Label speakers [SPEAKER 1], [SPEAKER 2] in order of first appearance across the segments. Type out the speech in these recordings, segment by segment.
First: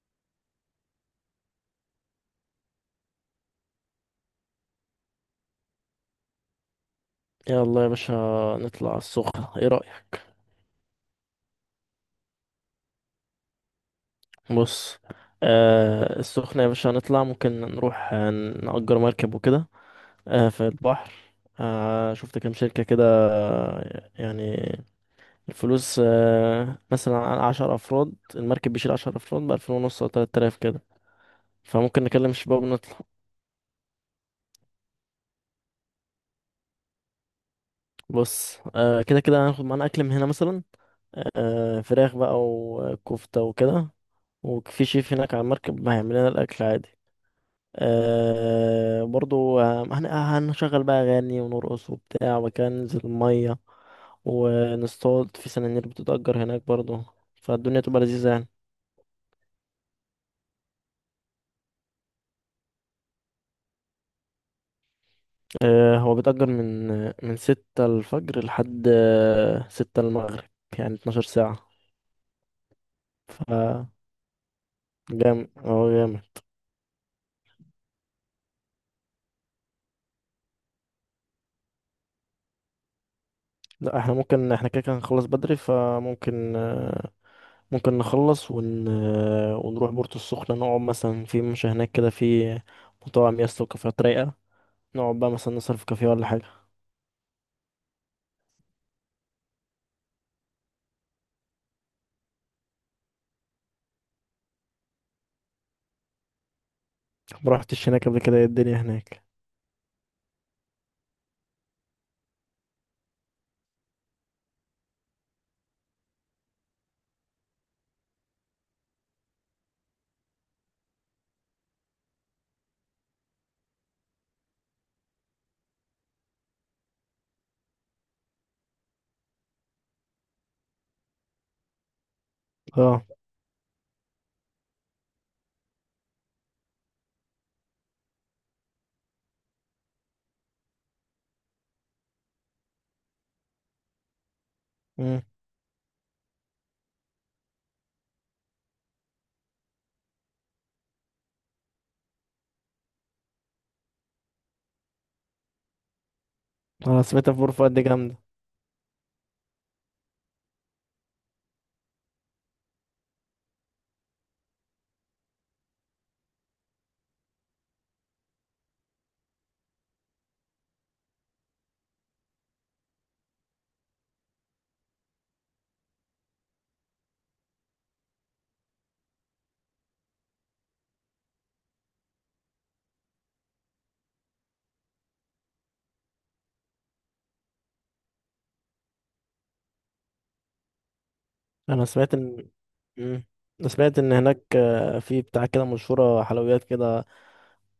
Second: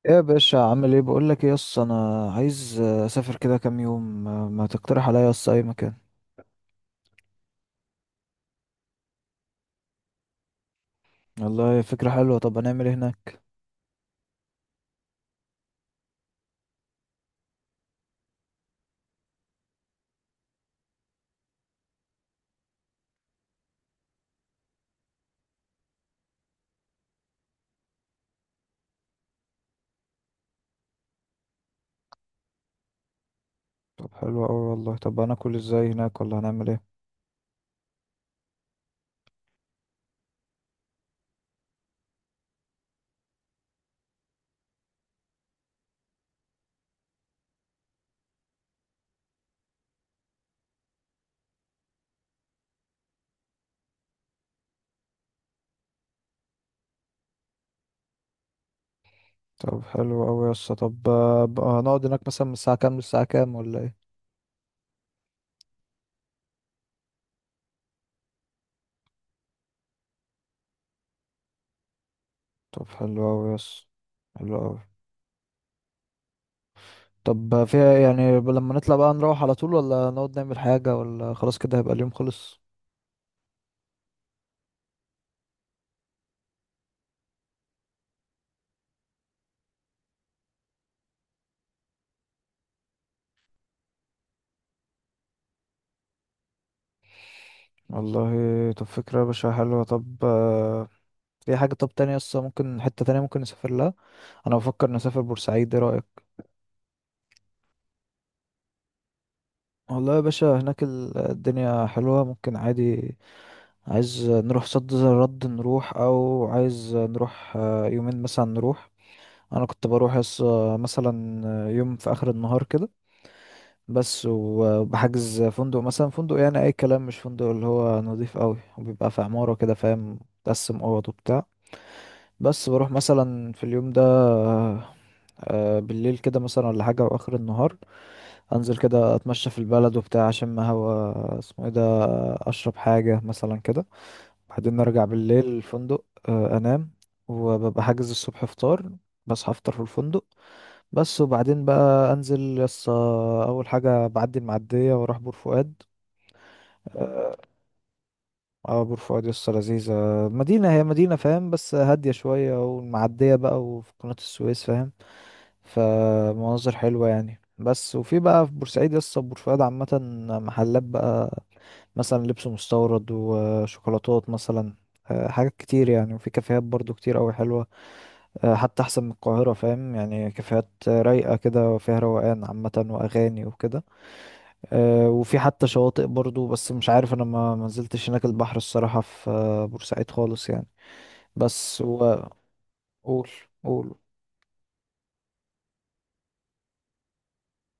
[SPEAKER 1] ايه يا باشا، عامل ايه؟ بقول لك ايه يس، انا عايز اسافر كده كام يوم. ما تقترح عليا يس اي مكان؟
[SPEAKER 2] يلا يا باشا، نطلع على السخنة، ايه رأيك؟
[SPEAKER 1] والله فكرة حلوة. طب هنعمل ايه هناك؟
[SPEAKER 2] بص. السخنة يا باشا، هنطلع، ممكن نروح نأجر مركب وكده. في البحر. شفت كام شركة كده. يعني الفلوس مثلا على 10 أفراد، المركب بيشيل 10 أفراد بألفين ونص أو 3000 كده. فممكن نكلم الشباب ونطلع.
[SPEAKER 1] طب حلو قوي والله. طب هناكل ازاي هناك ولا هنعمل ايه؟
[SPEAKER 2] بص. كده كده هناخد معانا أكل من هنا مثلا، فراخ بقى وكفتة وكده. وفي شيف هناك على المركب هيعمل لنا الأكل عادي. برضو، هنشغل بقى أغاني ونرقص وبتاع، وكان ننزل المية ونصطاد في سنانير بتتأجر هناك برضو، فالدنيا تبقى لذيذة يعني.
[SPEAKER 1] طب حلو قوي يس. طب بقى هنقعد هناك مثلا من الساعة كام للساعة كام ولا ايه؟
[SPEAKER 2] هو بيتأجر من 6 الفجر لحد 6 المغرب، يعني 12 ساعة.
[SPEAKER 1] طب حلو
[SPEAKER 2] ف
[SPEAKER 1] قوي يس. حلو قوي.
[SPEAKER 2] جامد، هو جامد.
[SPEAKER 1] طب فيها إيه؟ يعني لما نطلع بقى نروح على طول ولا نقعد نعمل حاجة ولا خلاص كده هيبقى اليوم خلص.
[SPEAKER 2] لا، احنا ممكن، احنا كده كده هنخلص بدري، فممكن آه، ممكن نخلص ون... آه، ونروح بورتو السخنة، نقعد مثلا في مش هناك كده، في مطاعم يا اسطى وكافيهات رايقة، نقعد بقى مثلا نسهر في كافيه ولا حاجة.
[SPEAKER 1] والله. طب فكرة يا باشا حلوة. طب في حاجة طب تانية يس، ممكن حتة تانية ممكن نسافر لها. انا بفكر نسافر بورسعيد، ايه رايك؟
[SPEAKER 2] ما رحتش هناك قبل كده، ايه الدنيا هناك؟
[SPEAKER 1] والله يا باشا هناك الدنيا حلوه، ممكن عادي. عايز نروح صد زي الرد نروح، او عايز نروح يومين مثلا نروح. انا كنت بروح مثلا يوم في اخر النهار كده، بس. وبحجز فندق مثلا، فندق يعني اي كلام، مش فندق اللي هو نظيف قوي، وبيبقى في عماره كده فاهم، تقسم اوض وبتاع. بس بروح
[SPEAKER 2] اه.
[SPEAKER 1] مثلا في اليوم ده بالليل كده مثلا ولا حاجه، واخر النهار انزل كده اتمشى في البلد وبتاع، اشم هوا اسمه ايه ده، اشرب حاجه مثلا كده. بعدين ارجع
[SPEAKER 2] مم.
[SPEAKER 1] بالليل الفندق انام. وببقى حاجز الصبح فطار، بصحى افطر في الفندق، بس. وبعدين بقى انزل يس اول حاجه بعدي المعديه واروح بور فؤاد.
[SPEAKER 2] انا سمعت
[SPEAKER 1] اه.
[SPEAKER 2] في بور فؤاد دي جامدة.
[SPEAKER 1] بور فؤاد يس لذيذه، مدينه، هي مدينه فاهم بس هاديه شويه، والمعديه بقى وفي قناه السويس فاهم، فمناظر حلوة يعني. بس وفي بقى في بورسعيد لسه بورسعيد عامة محلات بقى، مثلا لبس مستورد وشوكولاتات مثلا، حاجات كتير يعني. وفي كافيهات برضو كتير أوي حلوة، حتى أحسن من القاهرة فاهم، يعني كافيهات رايقة كده وفيها روقان عامة وأغاني وكده. وفي حتى شواطئ برضو، بس مش عارف أنا، ما منزلتش هناك البحر الصراحة في بورسعيد خالص يعني. بس
[SPEAKER 2] انا سمعت ان مم.
[SPEAKER 1] قول.
[SPEAKER 2] انا
[SPEAKER 1] قول.
[SPEAKER 2] سمعت ان هناك، في بتاع كده، مشهورة حلويات كده،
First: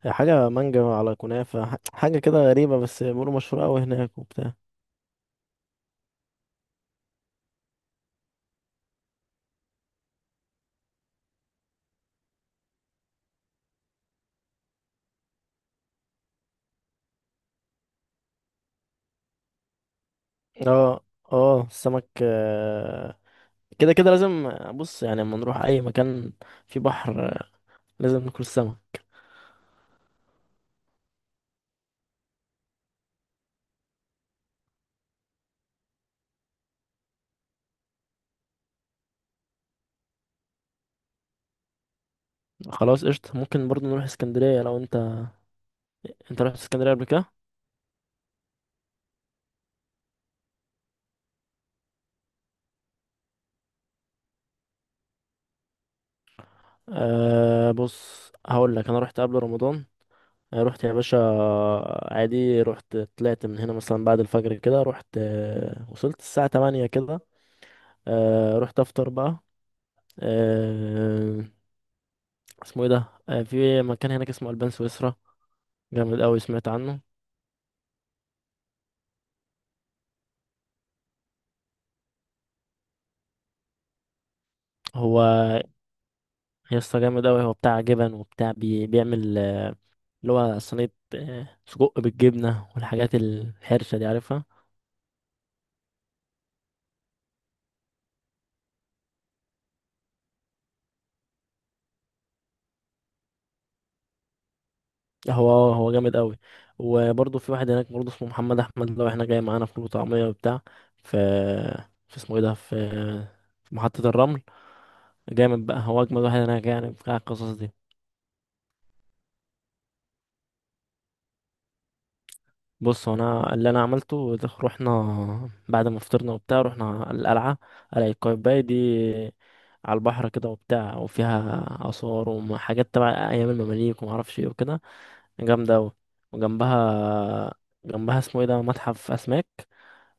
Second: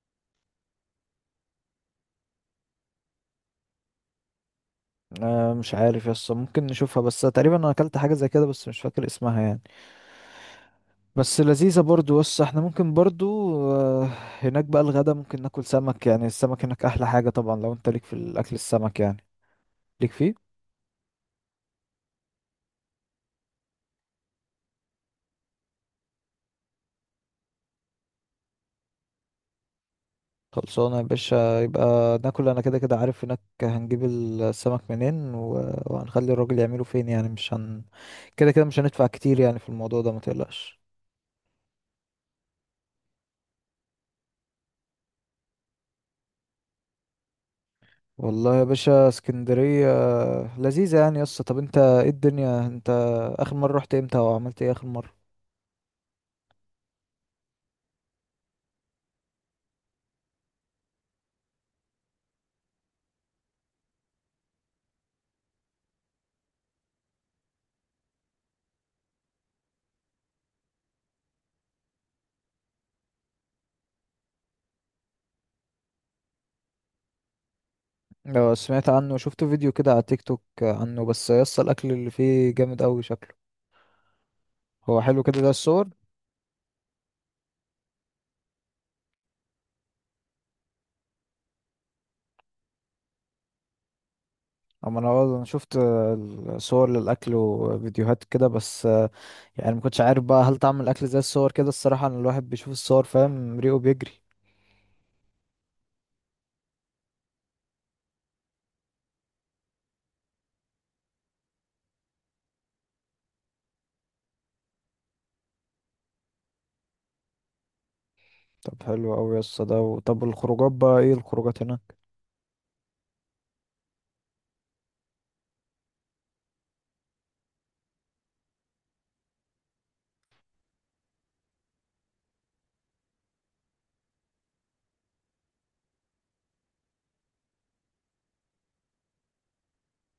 [SPEAKER 2] حاجة مانجا على كنافة، حاجة كده غريبة، بس بيقولوا مشهورة اوي هناك وبتاع.
[SPEAKER 1] آه مش عارف يس، ممكن نشوفها. بس تقريبا انا اكلت حاجه زي كده بس مش فاكر اسمها يعني، بس لذيذه برضو. بس احنا ممكن برضو آه، هناك بقى الغدا ممكن ناكل سمك، يعني السمك هناك احلى حاجه طبعا. لو انت ليك في الاكل السمك يعني، ليك فيه.
[SPEAKER 2] اه. اه، السمك كده كده لازم. بص، يعني لما نروح اي مكان في بحر، لازم ناكل سمك.
[SPEAKER 1] خلصانه يا باشا يبقى ناكل. انا كده كده عارف هناك هنجيب السمك منين وهنخلي الراجل يعمله فين، يعني مش كده كده مش هندفع كتير يعني في الموضوع ده، ما تقلقش.
[SPEAKER 2] خلاص قشطة، ممكن برضو نروح اسكندرية لو انت رحت اسكندرية قبل كده؟
[SPEAKER 1] والله يا باشا اسكندرية لذيذة يعني يا اسطى. طب انت، ايه الدنيا انت اخر مرة رحت امتى وعملت ايه اخر مرة؟
[SPEAKER 2] أه، بص، هقول لك، انا رحت قبل رمضان. أه، رحت يا باشا، عادي. رحت، طلعت من هنا مثلا بعد الفجر كده، رحت وصلت الساعة 8 كده. أه، رحت افطر بقى. أه، اسمه ايه ده، في مكان هناك اسمه البان سويسرا، جامد قوي، سمعت عنه.
[SPEAKER 1] لو سمعت عنه، شفت فيديو كده على تيك توك عنه، بس يا اسطى الاكل اللي فيه جامد قوي شكله، هو حلو كده ده
[SPEAKER 2] هو
[SPEAKER 1] الصور.
[SPEAKER 2] يا اسطى جامد قوي، هو بتاع جبن وبتاع، بيعمل اللي هو صينية، سجق بالجبنة والحاجات الحرشة دي عارفها.
[SPEAKER 1] اما انا، والله انا شفت الصور للاكل وفيديوهات كده بس، يعني ما كنتش عارف بقى هل طعم الاكل زي الصور كده. الصراحة ان الواحد بيشوف الصور فاهم، ريقه بيجري.
[SPEAKER 2] هو جامد قوي. وبرضه في واحد هناك برضه، اسمه محمد احمد، لو احنا جاي معانا فول وطعميه وبتاع، في في اسمه ايه ده، في محطه الرمل. جامد بقى، هو اجمد واحد هناك يعني، بتاع القصص دي.
[SPEAKER 1] طب حلو قوي يا اسطى ده. طب الخروجات بقى، ايه الخروجات هناك؟
[SPEAKER 2] بص، هو انا اللي انا عملته ده، رحنا بعد ما فطرنا وبتاع، رحنا القلعه، قلعه قايتباي دي، على البحر كده وبتاع، وفيها اثار وحاجات تبع ايام المماليك وما اعرفش ايه وكده، جامده قوي. وجنبها اسمه ايه ده، متحف اسماك،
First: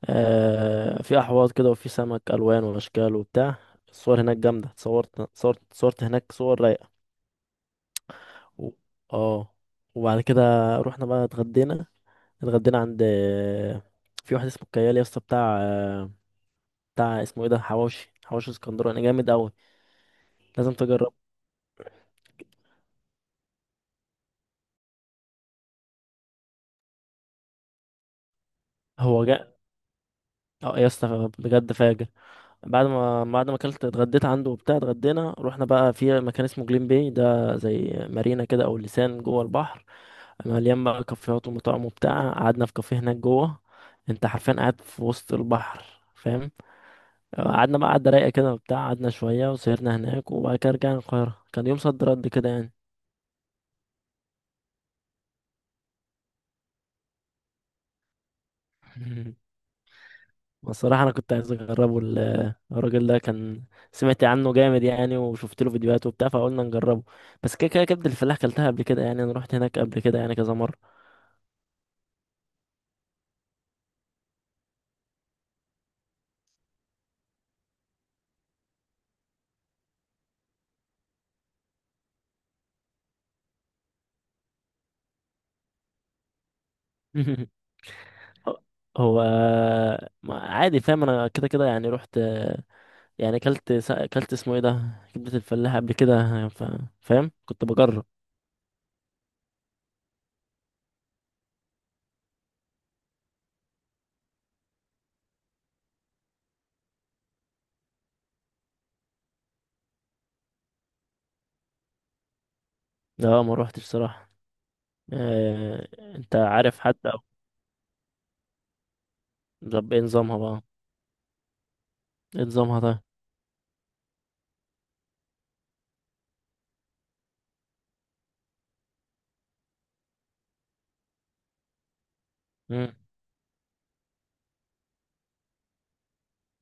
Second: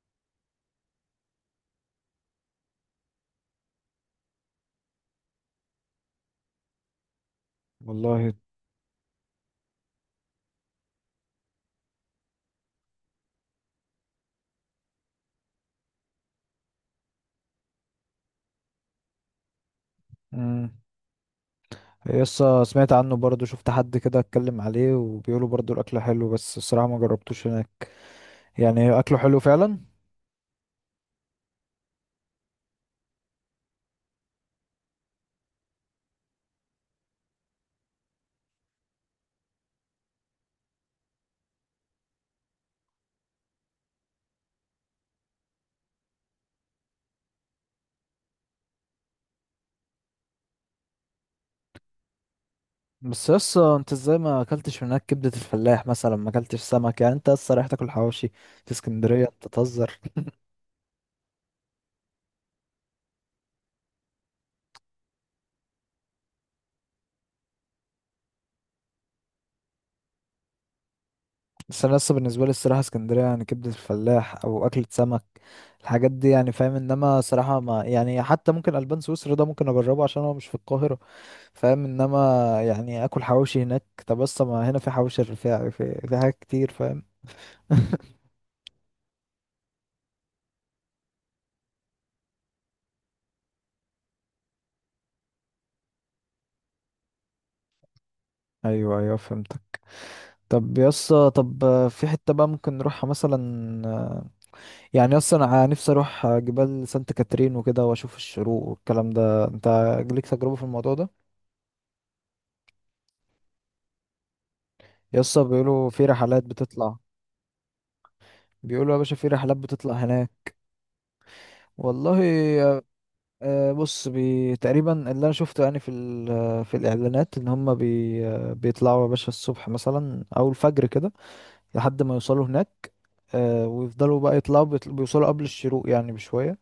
[SPEAKER 2] في احواض كده وفي سمك الوان واشكال وبتاع. الصور هناك جامده، اتصورت، صورت هناك صور رايقه.
[SPEAKER 1] والله.
[SPEAKER 2] و... اه وبعد كده رحنا بقى اتغدينا. اتغدينا عند في واحد اسمه كيال يا اسطى، بتاع اسمه ايه ده، حواوشي، حواوشي اسكندراني يعني جامد قوي.
[SPEAKER 1] مم.
[SPEAKER 2] لازم تجرب.
[SPEAKER 1] يسا سمعت عنه برضه، شفت حد كده اتكلم عليه وبيقولوا برضه الاكل حلو، بس الصراحه ما جربتوش هناك، يعني اكله
[SPEAKER 2] هو
[SPEAKER 1] حلو
[SPEAKER 2] جاء.
[SPEAKER 1] فعلا؟
[SPEAKER 2] اه يا اسطى، بجد فاجر. بعد ما اكلت، اتغديت عنده وبتاع، اتغدينا، رحنا بقى في مكان اسمه جليم باي ده، زي مارينا كده او لسان جوه البحر، مليان بقى كافيهات ومطاعم وبتاع، قعدنا في كافيه هناك جوه. انت حرفيا قاعد في وسط البحر، فاهم. قعدنا بقى قعدة رايقة كده وبتاع، قعدنا شوية وسهرنا هناك، وبعد كده رجعنا القاهرة، كان يوم صد رد كده يعني.
[SPEAKER 1] بس يسا انت ازاي ما اكلتش هناك كبده الفلاح مثلا، ما اكلتش سمك، يعني انت لسه رايح تاكل حواوشي في اسكندريه؟ انت تهزر.
[SPEAKER 2] بصراحة أنا كنت عايز أجربه، الراجل ده كان، سمعت عنه جامد يعني وشفت له فيديوهات وبتاع، فقلنا نجربه. بس كده كده كبد الفلاح كلتها قبل كده يعني، أنا رحت هناك قبل كده يعني كذا مرة.
[SPEAKER 1] بس انا لسه بالنسبه لي الصراحه اسكندريه يعني كبده الفلاح او اكله سمك، الحاجات دي يعني فاهم. انما صراحه ما يعني، حتى ممكن البان سويسرا ده ممكن اجربه عشان هو مش في القاهره فاهم. انما يعني اكل حواوشي هناك، طب بس ما هنا في حواوشي الرفاعي، في حاجات كتير فاهم.
[SPEAKER 2] هو عادي، فاهم. أنا كده كده يعني رحت، يعني اكلت اكلت اسمه ايه ده كبدة الفلاح قبل كده. فاهم، كنت بجرب.
[SPEAKER 1] ايوه ايوه فهمتك. طب يسا، طب في حتة بقى ممكن نروحها مثلا؟ يعني اصلا انا نفسي اروح جبال سانت كاترين وكده واشوف الشروق والكلام ده. انت ليك تجربة في الموضوع ده؟
[SPEAKER 2] لا، ما روحتش صراحة.
[SPEAKER 1] يسا بيقولوا في
[SPEAKER 2] آه... انت
[SPEAKER 1] رحلات
[SPEAKER 2] عارف حد
[SPEAKER 1] بتطلع.
[SPEAKER 2] او.
[SPEAKER 1] بيقولوا يا باشا في رحلات
[SPEAKER 2] طب
[SPEAKER 1] بتطلع
[SPEAKER 2] ايه
[SPEAKER 1] هناك.
[SPEAKER 2] نظامها بقى؟
[SPEAKER 1] والله
[SPEAKER 2] ايه نظامها ده؟
[SPEAKER 1] بص، تقريبا اللي انا شفته يعني في في الاعلانات ان هم بيطلعوا يا باشا الصبح مثلا او الفجر كده، لحد ما يوصلوا هناك.
[SPEAKER 2] مم.
[SPEAKER 1] ويفضلوا بقى يطلعوا، بيوصلوا قبل الشروق يعني بشوية.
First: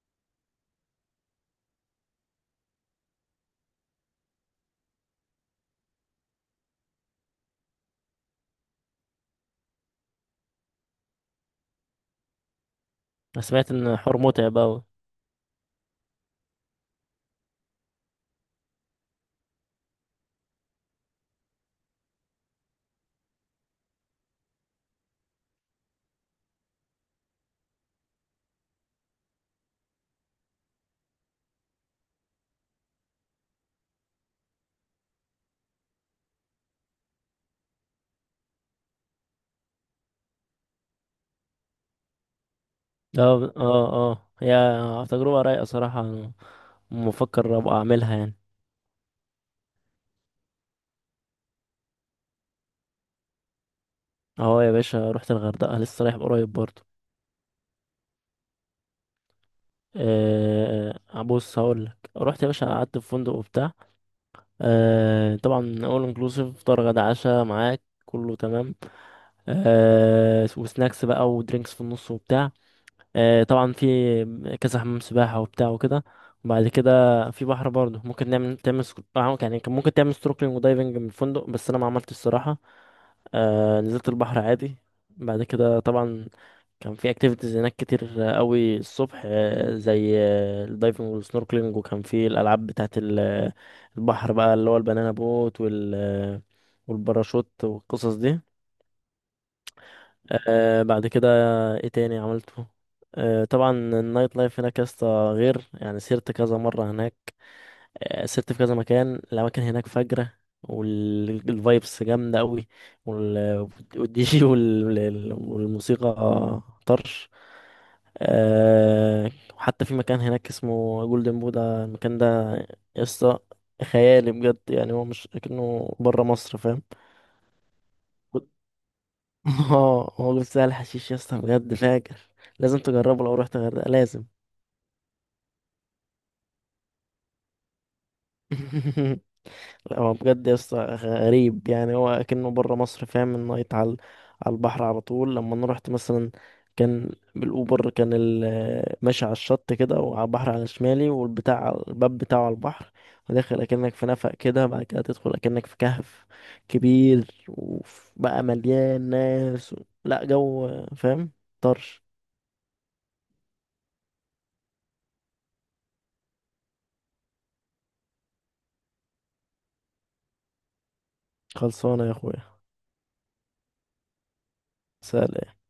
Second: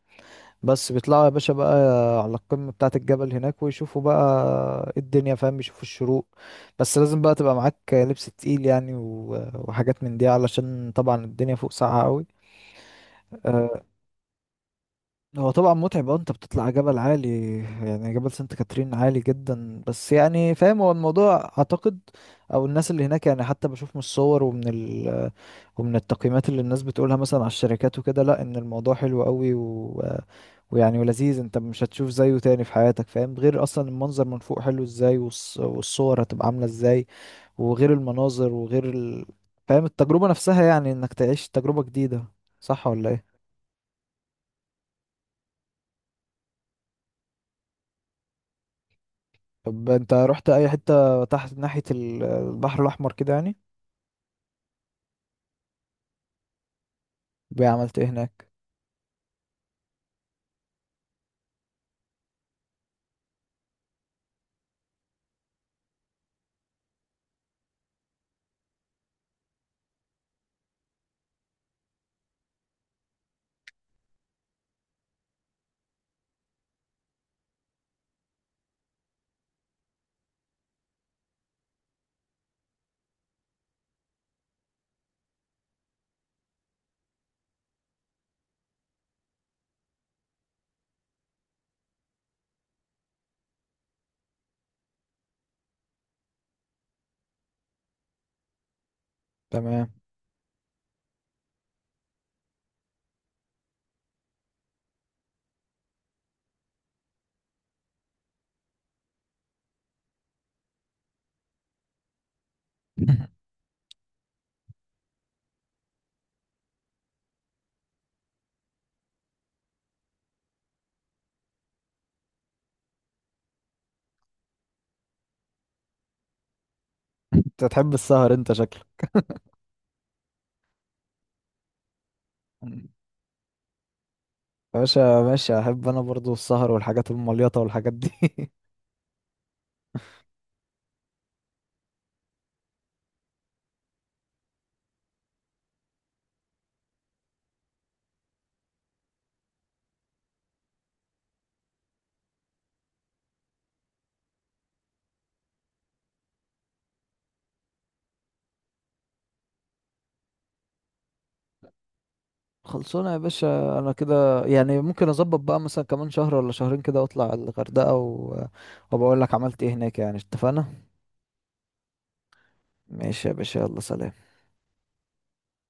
[SPEAKER 1] بس بيطلعوا يا باشا بقى على القمة بتاعة الجبل هناك، ويشوفوا بقى الدنيا فاهم، يشوفوا الشروق. بس لازم بقى تبقى معاك لبس تقيل يعني وحاجات من دي، علشان طبعا الدنيا فوق ساقعة قوي.
[SPEAKER 2] انا سمعت ان حوار متعب اوي.
[SPEAKER 1] هو طبعا متعب، اه، انت بتطلع جبل عالي يعني، جبل سانت كاترين عالي جدا. بس يعني فاهم، هو الموضوع اعتقد او الناس اللي هناك يعني، حتى بشوف من الصور ومن ومن التقييمات اللي الناس بتقولها مثلا على الشركات وكده، لا، ان الموضوع حلو قوي ويعني ولذيذ، انت مش هتشوف زيه تاني في حياتك فاهم. غير اصلا المنظر من فوق حلو ازاي، والصور هتبقى عاملة ازاي، وغير المناظر وغير فاهم التجربة نفسها يعني، انك تعيش تجربة جديدة، صح ولا ايه؟
[SPEAKER 2] اه، اه، اه، هي تجربة رايقة صراحة، أنا مفكر ابقى اعملها يعني.
[SPEAKER 1] طب انت رحت اي حتة تحت ناحية البحر الاحمر كده يعني؟
[SPEAKER 2] اهو يا باشا، رحت الغردقة لسه رايح قريب برضه.
[SPEAKER 1] بقى عملت ايه هناك؟
[SPEAKER 2] أه، بص، هقول لك، رحت يا باشا، قعدت في فندق وبتاع. أه، طبعا اول انكلوسيف، فطار غدا عشاء معاك كله تمام. وسناكس بقى ودرينكس في النص وبتاع. طبعا في كذا حمام سباحة وبتاع وكده. وبعد كده في بحر برضه، ممكن تعمل يعني كان ممكن تعمل سnorkeling ودايفنج من الفندق، بس انا ما عملتش الصراحة. نزلت البحر عادي. بعد كده طبعا كان في اكتيفيتيز هناك كتير قوي الصبح، زي الدايفنج والسنوركلينج، وكان في الالعاب بتاعه البحر بقى، اللي هو البنانا بوت، والباراشوت والقصص دي.
[SPEAKER 1] تمام.
[SPEAKER 2] بعد كده ايه تاني عملته؟ طبعا النايت لايف هناك يا اسطى، غير يعني سيرت كذا مرة هناك. سيرت في كذا مكان، الأماكن هناك فجرة، والفايبس جامدة أوي، وال- والدي جي والموسيقى طرش. وحتى في مكان هناك اسمه جولدن بودا، المكان ده يا اسطى خيالي بجد يعني، هو مش كأنه بره مصر، فاهم.
[SPEAKER 1] انت تحب السهر انت شكلك.
[SPEAKER 2] اه، هو جبت سهل حشيش يا اسطى، بجد فاجر،
[SPEAKER 1] يا
[SPEAKER 2] لازم تجربه، لو رحت الغردقة لازم.
[SPEAKER 1] باشا ماشي، احب انا برضو السهر والحاجات المليطة والحاجات دي.
[SPEAKER 2] لا، هو بجد يا اسطى غريب يعني، هو كأنه بره مصر، فاهم، النايت على البحر على طول. لما انا رحت مثلا، كان بالاوبر، كان ماشي على الشط كده، وعلى البحر على شمالي، والبتاع الباب بتاعه على البحر، وداخل اكنك في نفق كده، بعد كده تدخل اكنك في كهف كبير وبقى مليان ناس لا، جو، فاهم، طرش.
[SPEAKER 1] خلصونا يا باشا. انا كده يعني ممكن اظبط بقى مثلا كمان شهر ولا شهرين كده واطلع الغردقة وبقول لك عملت ايه هناك يعني. اتفقنا.
[SPEAKER 2] خلصانه يا اخويا.
[SPEAKER 1] ماشي يا باشا، يلا سلام.
[SPEAKER 2] سلام.